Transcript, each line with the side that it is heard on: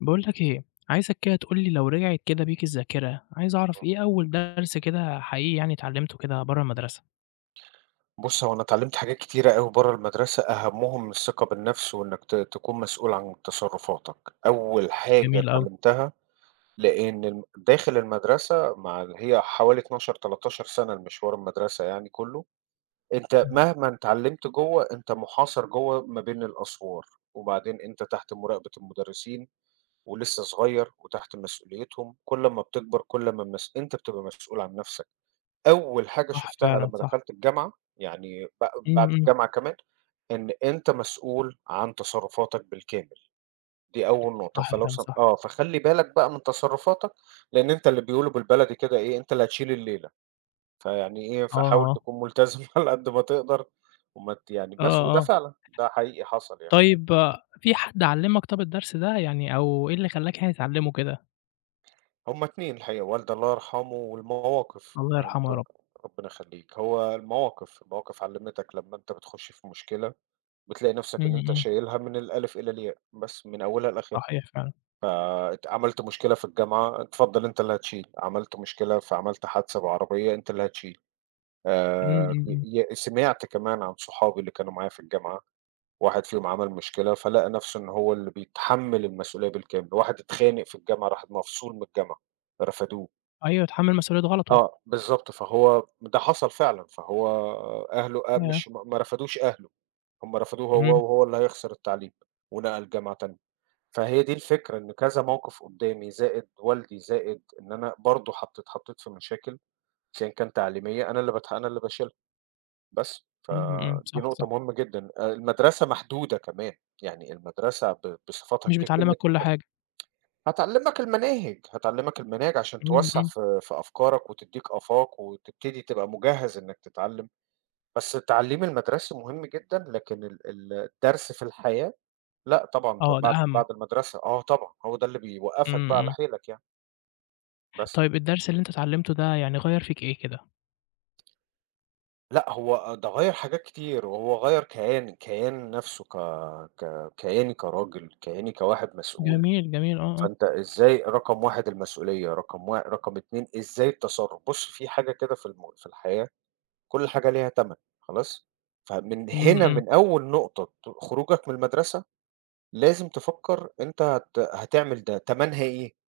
left: باقول لك إيه، عايزك كده تقول لي لو رجعت كده بيك الذاكرة، عايز أعرف إيه أول درس كده حقيقي يعني اتعلمته كده برّه المدرسة؟
right: بُص، هو أنا اتعلمت حاجات كتيرة أوي برّه المدرسة، أهمهم الثقة بالنفس وإنك تكون مسؤول عن تصرفاتك. أول حاجة
left: جميل أوي.
right: اتعلمتها لإن داخل المدرسة مع ال هي حوالي 12، 13 سَنة المشوار المدرسة يعني كُلّه، أنت
left: إمم.
right: مهما اتعلمت جوّه، أنت مُحاصر جوّه ما بين الأسوار، وبعدين أنت تحت مراقبة المدرسين ولسه صغير وتحت مسؤوليتهم، كل أمّا بتكبر كل ما أنت بتبقى مسؤول عن نفسك. أول حاجة
left: صح
right: شُفتها
left: فعلًا
right: لمّا
left: صح.
right: دخلت الجامعة، يعني ب
left: إمم،
right: بعد
left: إمم.
right: الجامعة كمان، إن أنت مسؤول عن تصرُّفاتك بالكامل، دي أول نقطة،
left: صح
right: فلو
left: فعلًا
right: سم
left: صح.
right: آه، فخلّي بالك بقى من تصرُّفاتك، لإن أنت اللي بيقولوا بالبلدي كده إيه، أنت اللي هتشيل الليلة، فيعني إيه،
left: آه.
right: فحاول
left: آه.
right: تكون ملتزم على قد ما تقدر وما ت يعني بس
left: آه.
right: وده
left: آه.
right: فعلًا، ده حقيقي حصل يعني.
left: طيب آه، طيب في حد علّمك طَب الدرس ده يعني أو إيه اللي خلّاك يعني تتعلمه كده؟
right: هُم 2 الحقيقة، والدي الله يرحمه والمواقف.
left: الله
right: أنت
left: يرحمه يا رب.
right: ربنا يخلّيك، هو المواقف، المواقف علّمتك لمّا أنت بتخُش في مشكلة بتلاقي نفْسك
left: إمم،
right: إن أنت
left: إمم.
right: شايلها من الألِف إلى الياء، بس من أولها لآخرها.
left: صحيح فعلًا.
right: عملت مشكلة في الجامعة، اتفضّل أنت اللي هتشيل، عملت مشكلة فعملت حادثة بعربية، أنت اللي هتشيل.
left: إمم، إمم، إمم.
right: ي ي سمعت كمان عن صحابي اللي كانوا معايا في الجامعة، واحد فيهم عمل مشكلة فلقى نفْسه إن هو اللي بيتحمّل المسؤولية بالكامل، واحد اتخانق في الجامعة راح مفصول من الجامعة، رفدوه.
left: أيوه يتحمل مسؤولية غلطه.
right: آه، بالضبط، فهو ده حصل فعلًا، فهو أهله أ
left: ياه!
right: مش ما ما رفدوش أهله، هم رفدوه هو
left: إمم،
right: وهو اللي هيخسر التعليم ونقل جامعة تانية. فهي دي الفكرة، إن كذا موقف قدّامي زائد والدي، زائد إن أنا برضه اتحطّيت في مشاكل سواء كان تعليمية، أنا اللي باشيلها بس،
left: إمم، إمم،
right: فدي
left: صح،
right: نقطة
left: صح.
right: مهمة جدًا. المدرسة محدودة كمان، يعني المدرسة ب بصفتها
left: مش
right: ك
left: بتعلّمك
right: كلمة
left: كل
right: مدرسة،
left: حاجة.
right: هتعلّمك المناهج، هتعلّمك المناهج عشان
left: إمم،
right: توسّع
left: إمم.
right: في أفكارك وتدّيك آفاق وتبتدي تبقى مجهّز إنّك تتعلّم، بس التعليم المدرسي مهم جدًا، لكن ال ال الدرس في الحياة لأ طبعًا، ده
left: آه ده
right: بعد
left: أهم.
right: بعد المدرسة، آه طبعًا، هو ده اللي بيوقّفك
left: إمم،
right: بقى على
left: إمم.
right: حيلك يعني، بس.
left: طيب الدرس اللي أنت اتعلمته ده يعني غيّر فيك إيه كده؟
right: لأ هو ده غيّر حاجات كتير، وهو غيّر كياني، كيان نَفْسه ك ك كياني كراجل، كياني كواحد مسؤول،
left: جميل، جميل، آه، آه.
right: فأنت إزاي رقم 1 المسؤولية، رقم 2 إزاي التصرُّف، بُص في حاجة كده في الحياة كل حاجة ليها تَمَن خلاص، فمن
left: إمم،
right: هنا
left: إمم،
right: من أول نقطة خروجك من المدرسة لازم تفكّر أنت هتعمل ده تَمَنها إيه؟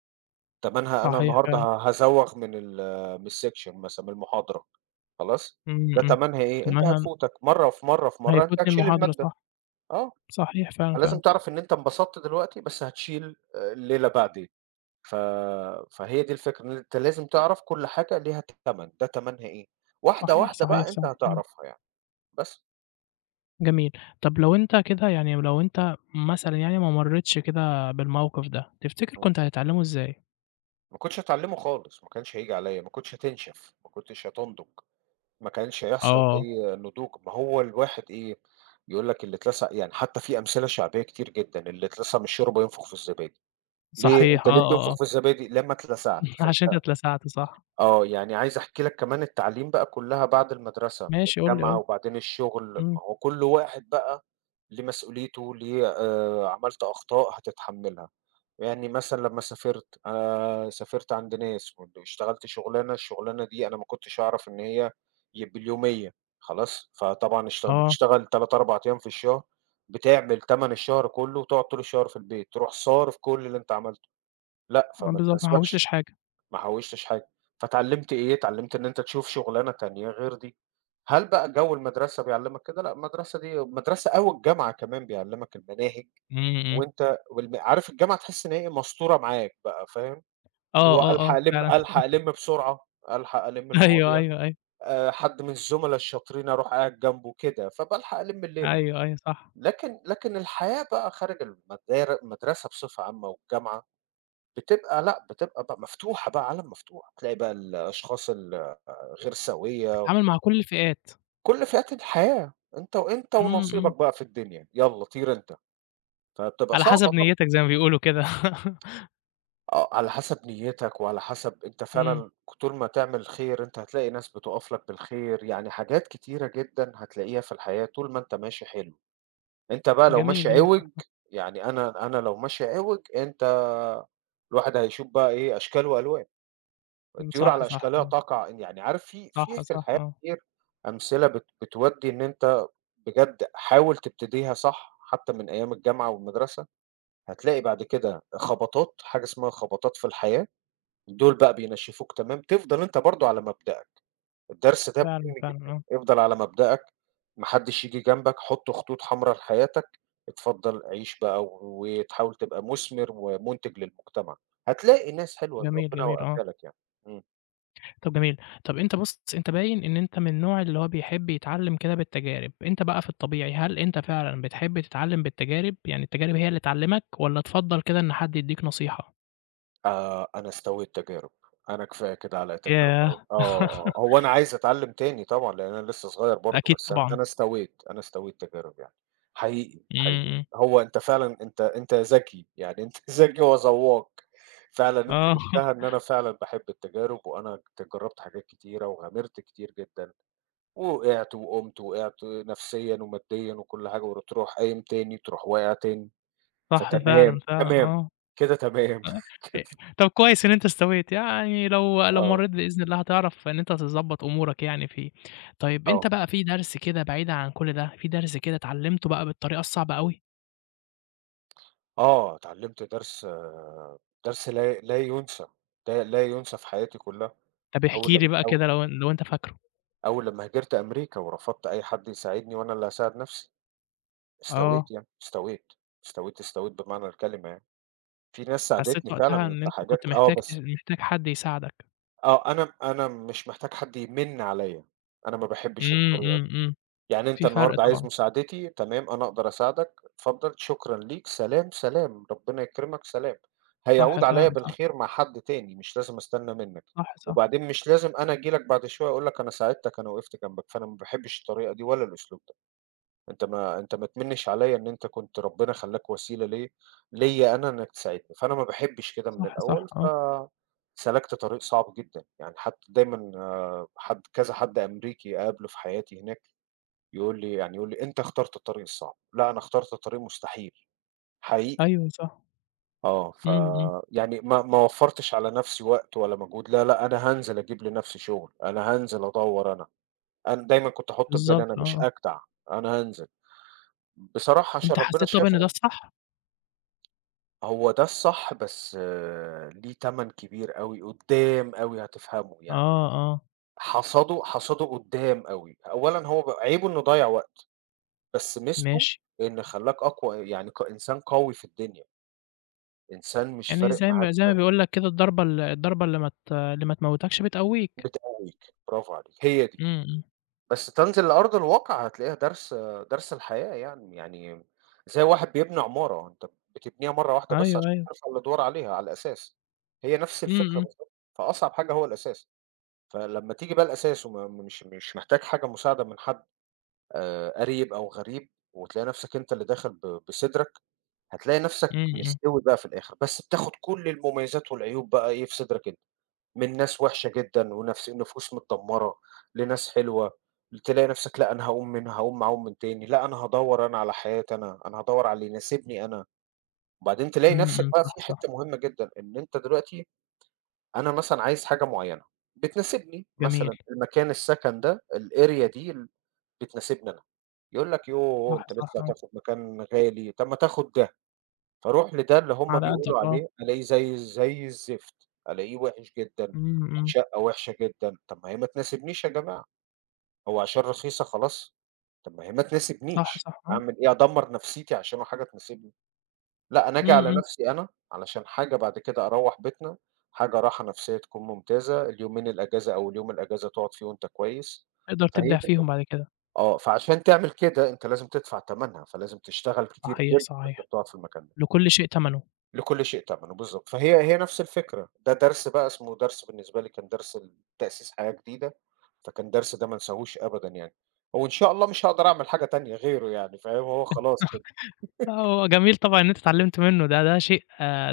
right: طب أنا
left: صحيح
right: النهارده
left: فعلًا.
right: ه هازوّغ من الsection مثلًا، من المحاضرة خلاص،
left: إمم،
right: ده
left: إمم.
right: تمنها إيه؟ أنت هتفوتك مرّة في مرّة في
left: ما
right: مرّة، أنت
left: هيفوتني
right: هتشيل
left: المحاضرة
right: المادة،
left: صح.
right: آه،
left: صحيح فعلًا،
right: لازم
left: فعلًا.
right: تعرف إن أنت انبسطت دلوقتي بس هتشيل الليلة بعدين، ف فهي دي الفكرة، إن أنت لازم تعرف كل حاجة ليها تَمَن، ده تَمَنها إيه، واحدة،
left: صحيح،
right: واحدة
left: صحيح،
right: بقى أنت
left: صحيح، إمم.
right: هتعرفها يعني، بس.
left: جميل. طب لو أنت كده يعني لو أنت مثلًا يعني ما مرّيتش كده بالموقف ده، تفتكر
right: إمم،
left: كنت هتتعلمه إزاي؟
right: ما كنتش هاتعلّمه خالص، ما كانش هييجي عليّا، ما كنتش هتنشف، ما كنتش هتُنضج. ما كانش هيحصل
left: آه.
right: أي نضوج، ما هو الواحد إيه، يقول لك اللي اتلسع يعني حتى في أمثلة شعبية كتير جدًا، اللي اتلسع من الشوربة ينفخ في الزبادي، ليه
left: صحيح،
right: أنت
left: آه،
right: ليه
left: آه،
right: بتنفخ
left: آه.
right: في الزبادي؟ لمّا اتلسعت،
left: عشان
right: فأنت
left: أنت اتلسعت صح.
right: آه، يعني عايز أحكي لك كمان التعليم بقى كلها بعد المدرسة، من
left: ماشي قُل لي، قُل
right: الجامعة
left: لي.
right: وبعدين الشغل،
left: إمم.
right: ما هو كل واحد بقى ليه مسؤوليته، ليه عملت أخطاء هتتحملها. يعني مثلًا لمّا سافرت، أنا سافرت عند ناس كنت اشتغلت شُغلانة، الشُغلانة دي أنا ما كنتش أعرف إن هي باليومية خلاص، فطبعًا
left: آه.
right: بتشتغل 3، 4 أيام في الشهر، بتعمل تَمَن الشهر كُلّه وتقعد طول الشهر في البيت، تروح صارف كل اللي أنت عملته، لأ،
left: آه
right: فما
left: بالضبط، ما
right: تناسبكش،
left: حوشتش حاجة.
right: ما حوّشتش حاجة، فاتعلّمت إيه، اتعلّمت إن أنت تشوف شُغلانة تانية غير دي. هل بقى جَو المدرسة بيعلّمك كده؟ لأ، المدرسة دي المدرسة أو الجامعة كمان بيعلّمك المناهج
left: إمم، إمم،
right: وأنت عارف الجامعة تحس إن هي إيه، مستورة معاك بقى فاهم، اللي
left: آه،
right: هو
left: آه،
right: ألحق
left: آه،
right: ألِم
left: فعلًا.
right: ألحق ألِم بسرعة، ألحق ألِم
left: أيوه،
right: المواضيع،
left: أيوه، أيوه.
right: حد من الزملا الشاطرين أروح قاعد جنبه كده، فبالحق ألِم الليلة.
left: أيوه، أيوه، صح.
right: لكن الحياة بقى خارج المدار المدرسة بصفة عامة والجامعة، بتبقى لأ، بتبقى بقى مفتوحة بقى، عالم مفتوح، تلاقي بقى الأشخاص الغير سوية،
left: بتتعامل مع كل الفئات.
right: كل فئات الحياة، أنت
left: إمم،
right: ونصيبك
left: إمم.
right: بقى في الدنيا، يالّا طير أنت، فبتبقى
left: على
right: صعبة
left: حسب
right: طبعًا.
left: نيتك زي ما بيقولوا كده.
right: آه، على حسب نيّتك وعلى حسب أنت
left: إمم.
right: فعلًا طول ما تعمل خير أنت هتلاقي ناس بتُقف لك بالخير، يعني حاجات كتيرة جدًا هتلاقيها في الحياة طول ما أنت ماشي حلو، أنت بقى لو
left: جميل،
right: ماشي
left: جميل
right: عوِج،
left: صح.
right: يعني أنا لو ماشي عوِج أنت الواحد هيشوف بقى إيه، أشكال وألوان،
left: إمم.
right: الطيور
left: صح،
right: على
left: صح،
right: أشكالها
left: إمم.
right: تقع، يعني عارف في في
left: صح،
right: في
left: صح،
right: الحياة
left: آه.
right: كتير أمثلة بتودّي إن أنت بجد حاول تبتديها صح، حتى من أيام الجامعة والمدرسة، هتلاقي بعد كده خبطات، حاجة اسمها خبطات في الحياة دول بقى بينشّفوك تمام، تفضل أنت برضه على مبدأك، الدرس ده
left: فعلًا،
right: مهم
left: فعلًا،
right: جدًا،
left: آه.
right: افضل على مبدأك، ما حدّش ييجي جنبك، حُط خطوط حمرا لحياتك، اتفضل عيش بقى و وتحاول تبقى مُثمر ومُنتج للمجتمع، هتلاقي ناس حلوة
left: جميل،
right: ربنا
left: جميل، آه.
right: يوفّقها لك يعني، إمم.
left: طب جميل، طب أنت بُص أنت باين إن أنت من النوع اللي هو بيحب يتعلّم كده بالتجارب، أنت بقى في الطبيعي هل أنت فعلًا بتحب تتعلّم بالتجارب، يعني التجارب هي اللي تعلّمك، والّا تفضّل كده إن حد يدّيك نصيحة؟
right: أنا استويت تجارب، أنا كفاية كده عليّا تجارب
left: ياه!
right: أوي. آه، آه، هو أنا عايز أتعلّم تاني طبعًا، لإن أنا لسه صغير برضه،
left: أكيد
right: بس أنا
left: طبعًا.
right: أنا استويت، أنا استويت تجارب يعني، حقيقي،
left: إمم،
right: حقيقي.
left: إمم.
right: هو أنت فعلًا أنت ذكي، يعني أنت ذكي وذواق، فعلًا أنت
left: آه.
right: جِبتها إن أنا فعلًا باحب التجارب، وأنا جرّبت حاجات كتيرة وغامرت كتير جدًا، ووقعت وقُمت، وقعت نفسيًا وماديًا وكل حاجة، وتروح قايم تاني، تروح واقع تاني،
left: صح فعلًا،
right: فتمام،
left: فعلًا،
right: تمام،
left: آه.
right: كده تمام،
left: آه، آآ،
right: كده
left: طب كويس إن أنت استويت، يعني لو لو
right: آه.
left: مرّيت بإذن الله هتعرف إن أنت تضبّط أمورك يعني فيه. طيب أنت
right: آه،
left: بقى في درس كده بعيدًا عن كل ده، في درس كده اتعلمته بقى بالطريقة الصعبة أوي؟
right: آه، اتعلّمت درس آه، درس لا لا يُنسى، لا لا يُنسى في حياتي كلّها،
left: طب احكِ
right: أول
left: لي
right: لمّا
left: بقى
right: أو
left: كده لو لو أنت فاكره.
right: أول لمّا هاجرت أمريكا ورفضت أي حد يساعدني وأنا اللي هاساعد نَفْسي، استويت
left: آه،
right: يعني، استويت، استويت، استويت بمعنى الكلمة يعني، في ناس ساعدتني
left: حسّيت
right: فعلًا
left: وقتها إن
right: في
left: أنت كنت
right: حاجات آه،
left: محتاج ت
right: بس
left: محتاج حد يساعدك.
right: آه، أنا مش محتاج حد يمِن عليّا، أنا ما باحبش
left: إمم،
right: الطريقة
left: إمم،
right: دي.
left: إمم.
right: يعني أنت
left: في فرق
right: النهارده عايز
left: طبعًا.
right: مساعدتي، تمام، أنا أقدر أساعدك، اتفضل، شكرًا ليك، سلام، سلام، ربنا يكرمك، سلام.
left: صح
right: هيعود عليّا
left: فعلًا، صح.
right: بالخير مع حد تاني، مش لازم أستنى منّك،
left: صح، صح.
right: وبعدين مش لازم أنا آجي لك بعد شوية أقول لك أنا ساعدتك، أنا وقفت جنبك، فأنا ما باحبش الطريقة دي ولا الأسلوب ده. أنت ما تمنّش عليّا إن أنت كنت ربنا خلّاك وسيلة ليّا ليّا أنا إنّك تساعدني، فأنا ما باحبش كده من
left: صح، صح،
right: الأول،
left: آه.
right: سلكت طريق صعب جدًا، يعني حتى دايمًا آه، حد كذا حد أمريكي أقابله في حياتي هناك يقول لي يعني يقول لي: "أنت اخترت الطريق الصعب." لأ، أنا اخترت الطريق مستحيل، حقيقي.
left: أيوه صح.
right: آه، ف
left: إمم، إمم.
right: يعني ما وفّرتش على نَفْسي وقت ولا مجهود، لا، لأ، أنا هانزل أجيب لنَفْسي شُغل، أنا هانزل أدوّر أنا. أنا دايمًا كنت أحُط في بالي
left: بالضبط،
right: أنا
left: آه،
right: مش
left: آه.
right: أجدع، أنا هانزل. بصراحة عشان
left: أنت
right: ربنا
left: حسّيت طب
right: شايف
left: إن ده
right: أن
left: الصح؟
right: هو ده الصح بس آه، ليه تَمَن كبير أوي، قُدّام أوي هتفهمه يعني،
left: آه. آه.
right: حصاده قُدّام أوي. أولًا هو عيبه إنه ضيّع وقته، بس ميزته
left: ماشي.
right: إن خلّاك أقوى يعني إنسان قوي في الدنيا. إنسان مش
left: يعني
right: فارق
left: زي ما
right: معاك
left: زي ما بيقول لك كده الضربة اللي ما تموّتكش بتقوّيك.
right: بتقوّيك، برافو عليكِ، هي دي.
left: إمم، إمم.
right: بس تنزل لأرض الواقع هتلاقيها درس درس الحياة يعني، يعني زي واحد بيبني عمارة، أنت بتبنيها مرّة واحدة بس
left: أيوه،
right: عشان
left: أيوه.
right: ترفع الأدوار عليها على الأساس، هي نفس
left: إمم،
right: الفكرة
left: إمم.
right: بالضبط، فأصعب حاجة هو الأساس، فلمّا تيجي بقى الأساس وما مش مش محتاج حاجة مساعدة من حد قريب أو غريب، وتلاقي نفسك أنت اللي داخل بصدرك، هتلاقي نفسك
left: إمم، إمم.
right: مستوي بقى في الآخر، بس بتاخد كل المميزات والعيوب بقى إيه في صدرك أنت. من ناس وِحشة جدًا ونفس نفوس متدمّرة، لناس حلوة، تلاقي نفسك لأ أنا هاقوم معاهم من تاني، لأ أنا هادوّر أنا على حياتي أنا، أنا هادوّر على اللي يناسبني أنا، وبعدين تلاقي
left: إمم،
right: نفسك
left: إمم.
right: بقى
left: صح،
right: في
left: صح.
right: حتّة مهمة جدًا، إن أنت دلوقتي أنا مثلًا عايز حاجة معيّنة، بتناسبني
left: جميل.
right: مثلًا المكان السكن ده الarea دي ال بتناسبني أنا، يقول لك يوه!
left: صح،
right: أنت
left: صح
right: لسه
left: آه.
right: هتاخد مكان غالي، طَب ما تاخد فاروح لده اللي هم
left: على قدّك
right: بيقولوا
left: آه.
right: عليه، ألاقيه زي الزفت، ألاقيه وِحِش جدًا،
left: إمم، إمم.
right: وشقة وِحشة جدًا، طَب ما هي ما تناسبنيش يا جماعة، هو عشان رخيصة خلاص؟ طَب ما هي ما
left: صح،
right: تناسبنيش،
left: صح آه.
right: أعمل إيه أدمّر نفسيتي عشان حاجة تناسبني؟ لأ، أنا
left: إمم،
right: آجي على
left: إمم.
right: نفسي أنا، علشان حاجة بعد كده أروّح بيتنا، حاجة راحة نفسية تكون ممتازة، اليومين الأجازة أو اليوم الأجازة تقعد فيه وأنت كويس،
left: تقدر
right: فهي
left: تبدع
right: دي
left: فيهم
right: الفكرة
left: بعد كده.
right: آه، فعشان تعمل كده أنت لازم تدفع تمنها، فلازم تشتغل كتير
left: صحيح،
right: جدًا
left: صحيح.
right: عشان تقعد في المكان ده.
left: لكل شيء تمنه.
right: لكل شيء تمنه، بالضبط. فهي هي نفس الفكرة، ده درس بقى اسمه درس بالنسبة لي كان درس تأسيس حياة جديدة، فكان درس ده ما انساهوش أبدًا يعني، وإن شاء الله مش هاقدر أعمل حاجة تانية غيره يعني فاهم، هو خلاص كده
left: لأ هو جميل طبعًا إن أنت اتعلّمت منّه ده شيء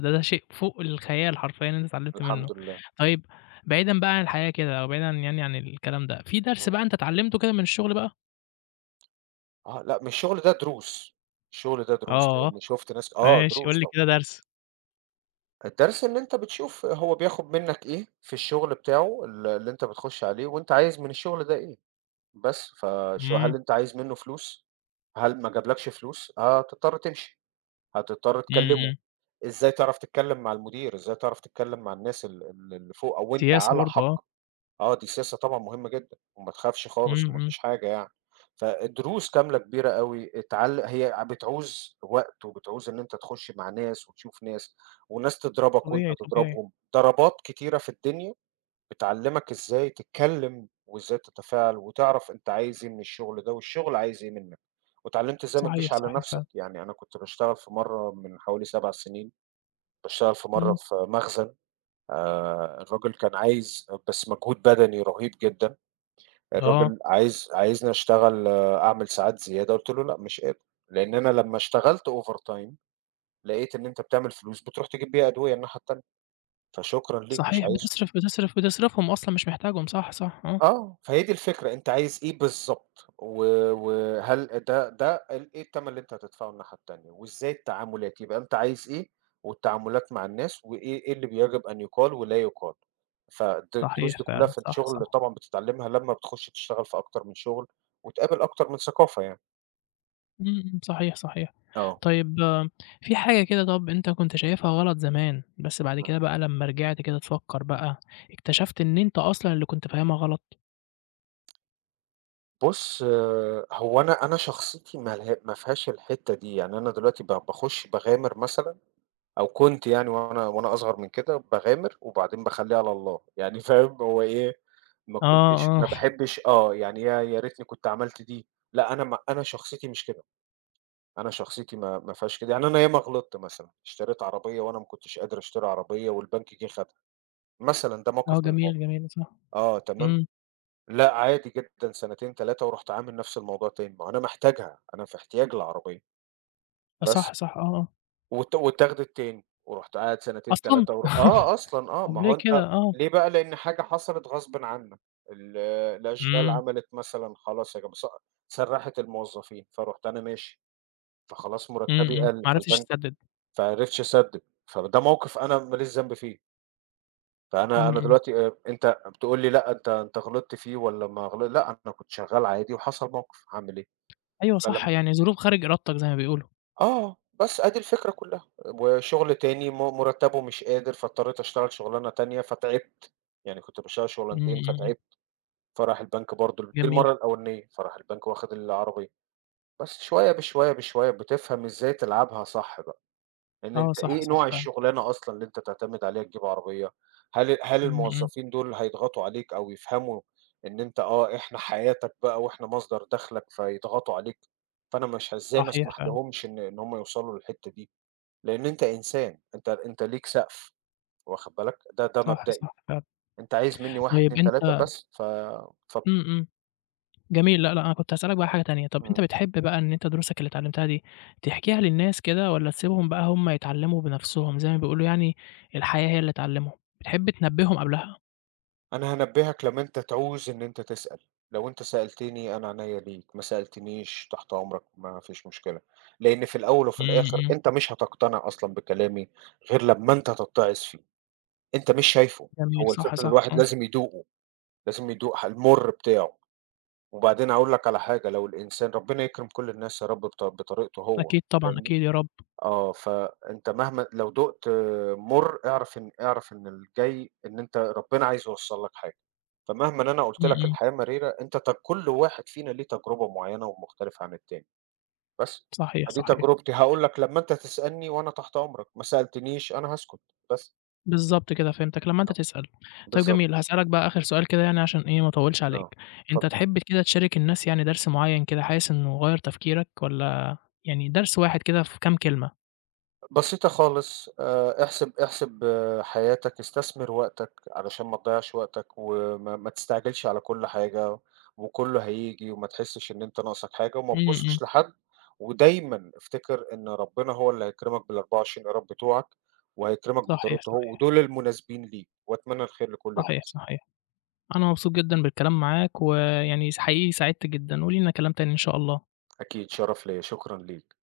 left: ده شيء فوق الخيال حرفيًا إن أنت اتعلّمت منّه.
right: الحمد لله،
left: طيب بعيدًا بقى عن الحياة كده أو بعيدًا يعني عن الكلام ده، في درس
right: إمم.
left: بقى أنت اتعلّمته كده من الشغل بقى؟
right: آه، لأ من الشغل ده دروس، الشغل ده دروس
left: آه.
right: لإني شُفت ناس آه
left: ماشي، قُل
right: دروس
left: لي
right: طبعًا.
left: كده درس.
right: الدرس إن أنت بتشوف هو بياخد منّك إيه في الشغل بتاعه اللي أنت بتخش عليه وأنت عايز من الشغل ده إيه، بس فشو
left: إمم،
right: هل أنت عايز منّه فلوس؟ هل ما جابلكش فلوس؟ هتضطر تمشي. هتضطر
left: إمم،
right: تكلّمه،
left: إمم.
right: إزاي تعرف تتكلّم مع المدير، إزاي تعرف تتكلّم مع الناس ال ال اللي فوق أو أنت
left: سياسة
right: على
left: برضه آه.
right: حق. آه، دي سياسة طبعًا مهمة جدًا، وما تخافش
left: إمم،
right: خالص وما
left: إمم.
right: فيش حاجة يعني. فدروس كاملة كبيرة أوي هي بتعوز وقت وبتعوز إن أنت تخش مع ناس وتشوف ناس، وناس تضربك وأنت
left: طبيعي، طبيعي.
right: تضربهم، ضربات كتيرة في الدنيا بتعلّمك إزاي تتكلّم وإزاي تتفاعل وتعرف أنت عايز إيه من الشغل ده والشغل عايز إيه منّك. واتعلّمت إزاي ما
left: صحيح،
right: تجيش على
left: صحيح فعلًا.
right: نَفْسك. يعني أنا كنت باشتغل في مرّة من حوالي 7 سنين، باشتغل في مرّة
left: إمم.
right: في مخزن. الراجل كان عايز بس مجهود بدني رهيب جدًا،
left: آه.
right: الراجل عايزني أشتغل، أعمل ساعات زيادة. قُلت له: "لأ مش قادر." لإن أنا لمّا اشتغلت overtime لقيت إن أنت بتعمل فلوس بتروح تجيب بيها أدوية الناحية التانية، فشكرًا ليك مش
left: صحيح
right: عايزه.
left: بتصرف، بتصرف وتصرفهم أصلًا مش محتاجهم صح، صح آه.
right: آه، فهي دي الفكرة، أنت عايز إيه بالضبط، و وهل ده ال إيه التمن اللي أنت هتدفعه الناحية التانية، وإزاي التعاملات، يبقى أنت عايز إيه، والتعاملات مع الناس، وإيه اللي بيجب أن يُقال ولا يُقال. الدروس
left: صحيح
right: دي كلها
left: فعلًا،
right: في
left: صح،
right: الشغل
left: صح.
right: طبعًا بتتعلمها لمّا بتخش تشتغل في أكتر من شغل، وتقابل أكتر من ثقافة يعني.
left: إمم، إمم. صحيح، صحيح.
right: آه.
left: طيب في حاجة كده طَب أنت كنت شايفها غلط زمان، بس بعد
right: إمم.
left: كده بقى لمّا رجعت كده تفكّر بقى، اكتشفت إن أنت أصلًا اللي كنت فاهمها غلط؟
right: بُص، آه، هو أنا شخصيتي ما فيهاش الحتّة دي، يعني أنا دلوقتي ب باخش باغامر مثلًا، أو كنت يعني وأنا أصغر من كده باغامر وبعدين باخلّيها على الله، يعني فاهم هو إيه. ما كنتش
left: آه،
right: ما
left: آه.
right: باحبش، آه، يعني يا ريتني كنت عملت دي. لأ أنا ما أنا شخصيتي مش كده، أنا شخصيتي ما فيهاش كده. يعني أنا ياما غلطت مثلًا، اشتريت عربية وأنا ما كنتش قادر أشتري عربية والبنك جه خدها، مثلًا ده
left: آه
right: موقف من
left: جميل،
right: المواقف.
left: جميل. صح.
right: آه، تمام.
left: إمم.
right: لأ عادي جدًا سنتين 3 ورُحت عامل نفس الموضوع تاني، ما هو أنا محتاجها، أنا في احتياج لعربية،
left: صح،
right: بس.
left: صح. آه، آه.
right: واتاخدِت تاني، ورُحت قاعد سنتين
left: أصلًا!
right: 3 ور آه أصلًا آه،
left: طَب
right: ما
left: ليه
right: هو
left: كده؟
right: أنت،
left: آه.
right: ليه بقى؟ لإن حاجة حصلت غصبٍ عنك. ال الأشغال
left: إمم.
right: عملت مثلًا خلاص يا جماعة، سرّحت الموظفين، فرُحت أنا ماشي، فخلاص
left: إمم،
right: مرتبي
left: إمم،
right: قَل،
left: ما عرفتش تسدد.
right: فما عرفتش أسدد، فده موقف أنا ما ليش ذنب فيه. فأنا
left: إمم،
right: أنا
left: إمم.
right: دلوقتي، أنت بتقول لي لأ، أنت غلطت فيه والّا ما غل لأ، أنا كنت شغال عادي وحصل موقف، هاعمل إيه؟
left: أيوه صح،
right: فلم
left: يعني ظروف خارج إرادتك زي ما بيقولوا.
right: آه، بس أدي الفكرة كلّها، وشغل تاني مُرتّبه مش قادر، فاضطريت أشتغل شغلانة تانية فتعبت، يعني كنت باشتغل
left: إمم،
right: شغلانتين
left: إمم، إمم.
right: فتعبت، فراح البنك برضه دي
left: جميل.
right: المَرّة الأولانية، فراح البنك واخد العربية. بس شوية بشوية بشوية بتفهم إزاي تلعبها صح بقى، إن
left: آه
right: أنت
left: صح،
right: إيه
left: صح
right: نوع
left: فعلًا.
right: الشغلانة أصلًا اللي أنت تعتمد عليها تجيب عربية. هل
left: إمم، إمم.
right: الموظفين دول هيضغطوا عليك أو يفهموا إن أنت، آه، إحنا حياتك بقى وإحنا مصدر دخلك فيضغطوا عليك. فأنا مش ه إزاي ما
left: صحيح
right: أسمح
left: فعلًا.
right: لهمش إن هم يوصلوا للحتّة دي. لإن أنت إنسان، أنت ليك سقف، واخد بالك؟ ده
left: صح، صح
right: مبدئي.
left: فعلًا.
right: أنت عايز منّي 1،
left: طيب
right: 2، 3
left: أنت
right: بس. ف ف
left: إمم، إمم، جميل، لأ، لأ، أنا كنت هاسألك بقى حاجة تانية، طب
right: إمم.
left: أنت بتحب بقى إن أنت دروسك اللي اتعلمتها دي تحكيها للناس كده والّا تسيبهم بقى هم يتعلموا بنفسهم زي ما بيقولوا يعني الحياة هي اللي تعلمهم، بتحب تنبههم قبلها؟
right: أنا هانبّهك لمّا أنت تعوز إن أنت تسأل، لو أنت سألتني أنا عينيّا ليك، ما سألتنيش تحت أمرك ما فيش مشكلة، لإن في الأول وفي
left: إمم،
right: الآخر
left: إمم.
right: أنت مش هتقتنع أصلًا بكلامي غير لمّا أنت تتعظ فيه، أنت مش شايفه.
left: جميل،
right: هو
left: صح،
right: الفكرة إن
left: صح،
right: الواحد
left: آه.
right: لازم يدوقه، لازم يدوق المُر بتاعه. وبعدين هاقول لك على حاجة، لو الإنسان ربنا يكرم كل الناس يا رب بطريقته هو،
left: أكيد طبعًا،
right: فاهمني؟
left: أكيد يا رب.
right: آه، فأنت مهما لو دُقت مُر، اعرف إن الجاي إن أنت ربنا عايز يوصّل لك حاجة. فمهمًا إن أنا قُلت
left: إمم،
right: لك
left: إمم.
right: الحياة مريرة، أنت ت كل واحد فينا ليه تجربة معيّنة ومختلفة عن التاني، بس.
left: صحيح،
right: فدي
left: صحيح.
right: تجربتي، هاقول لك لمّا أنت تسألني وأنا تحت أمرك، ما سألتنيش أنا هاسكت، بس،
left: بالضبط كده، فهمتك، لمّا أنت
right: آه،
left: تسأل. طيب
right: بالضبط،
left: جميل، هاسألك بقى آخر سؤال كده يعني عشان إيه ما أطوّلش عليك،
right: آه،
left: أنت
right: اتفضل.
left: تحب كده تشارك الناس يعني درس معيّن كده حاسس إنه غيّر تفكيرك والّا يعني درس واحد كده في كام كلمة؟
right: بسيطة خالص، احسب، احسب، آه، حياتك، استثمر وقتك علشان ما تضيّعش وقتك وما ما تستعجلش على كل حاجة وكُلّه هييجي وما تحسّش إن أنت ناقصك حاجة وما
left: إمم، إمم.
right: تبُصّش لحد، ودايمًا افتكر إن ربنا هو اللي هيكرمك بال24 قيراط بتوعك وهيكرمك
left: صحيح،
right: بطريقته هو
left: صحيح،
right: ودول المناسبين ليك وأتمنى الخير لكل
left: صحيح،
right: الناس.
left: صحيح. أنا مبسوط جدًا بالكلام معاك، ويعني حقيقي سعدت جدًا، ولينا كلام تاني إن شاء الله.
right: أكيد، شرف ليّا، شكرًا ليك.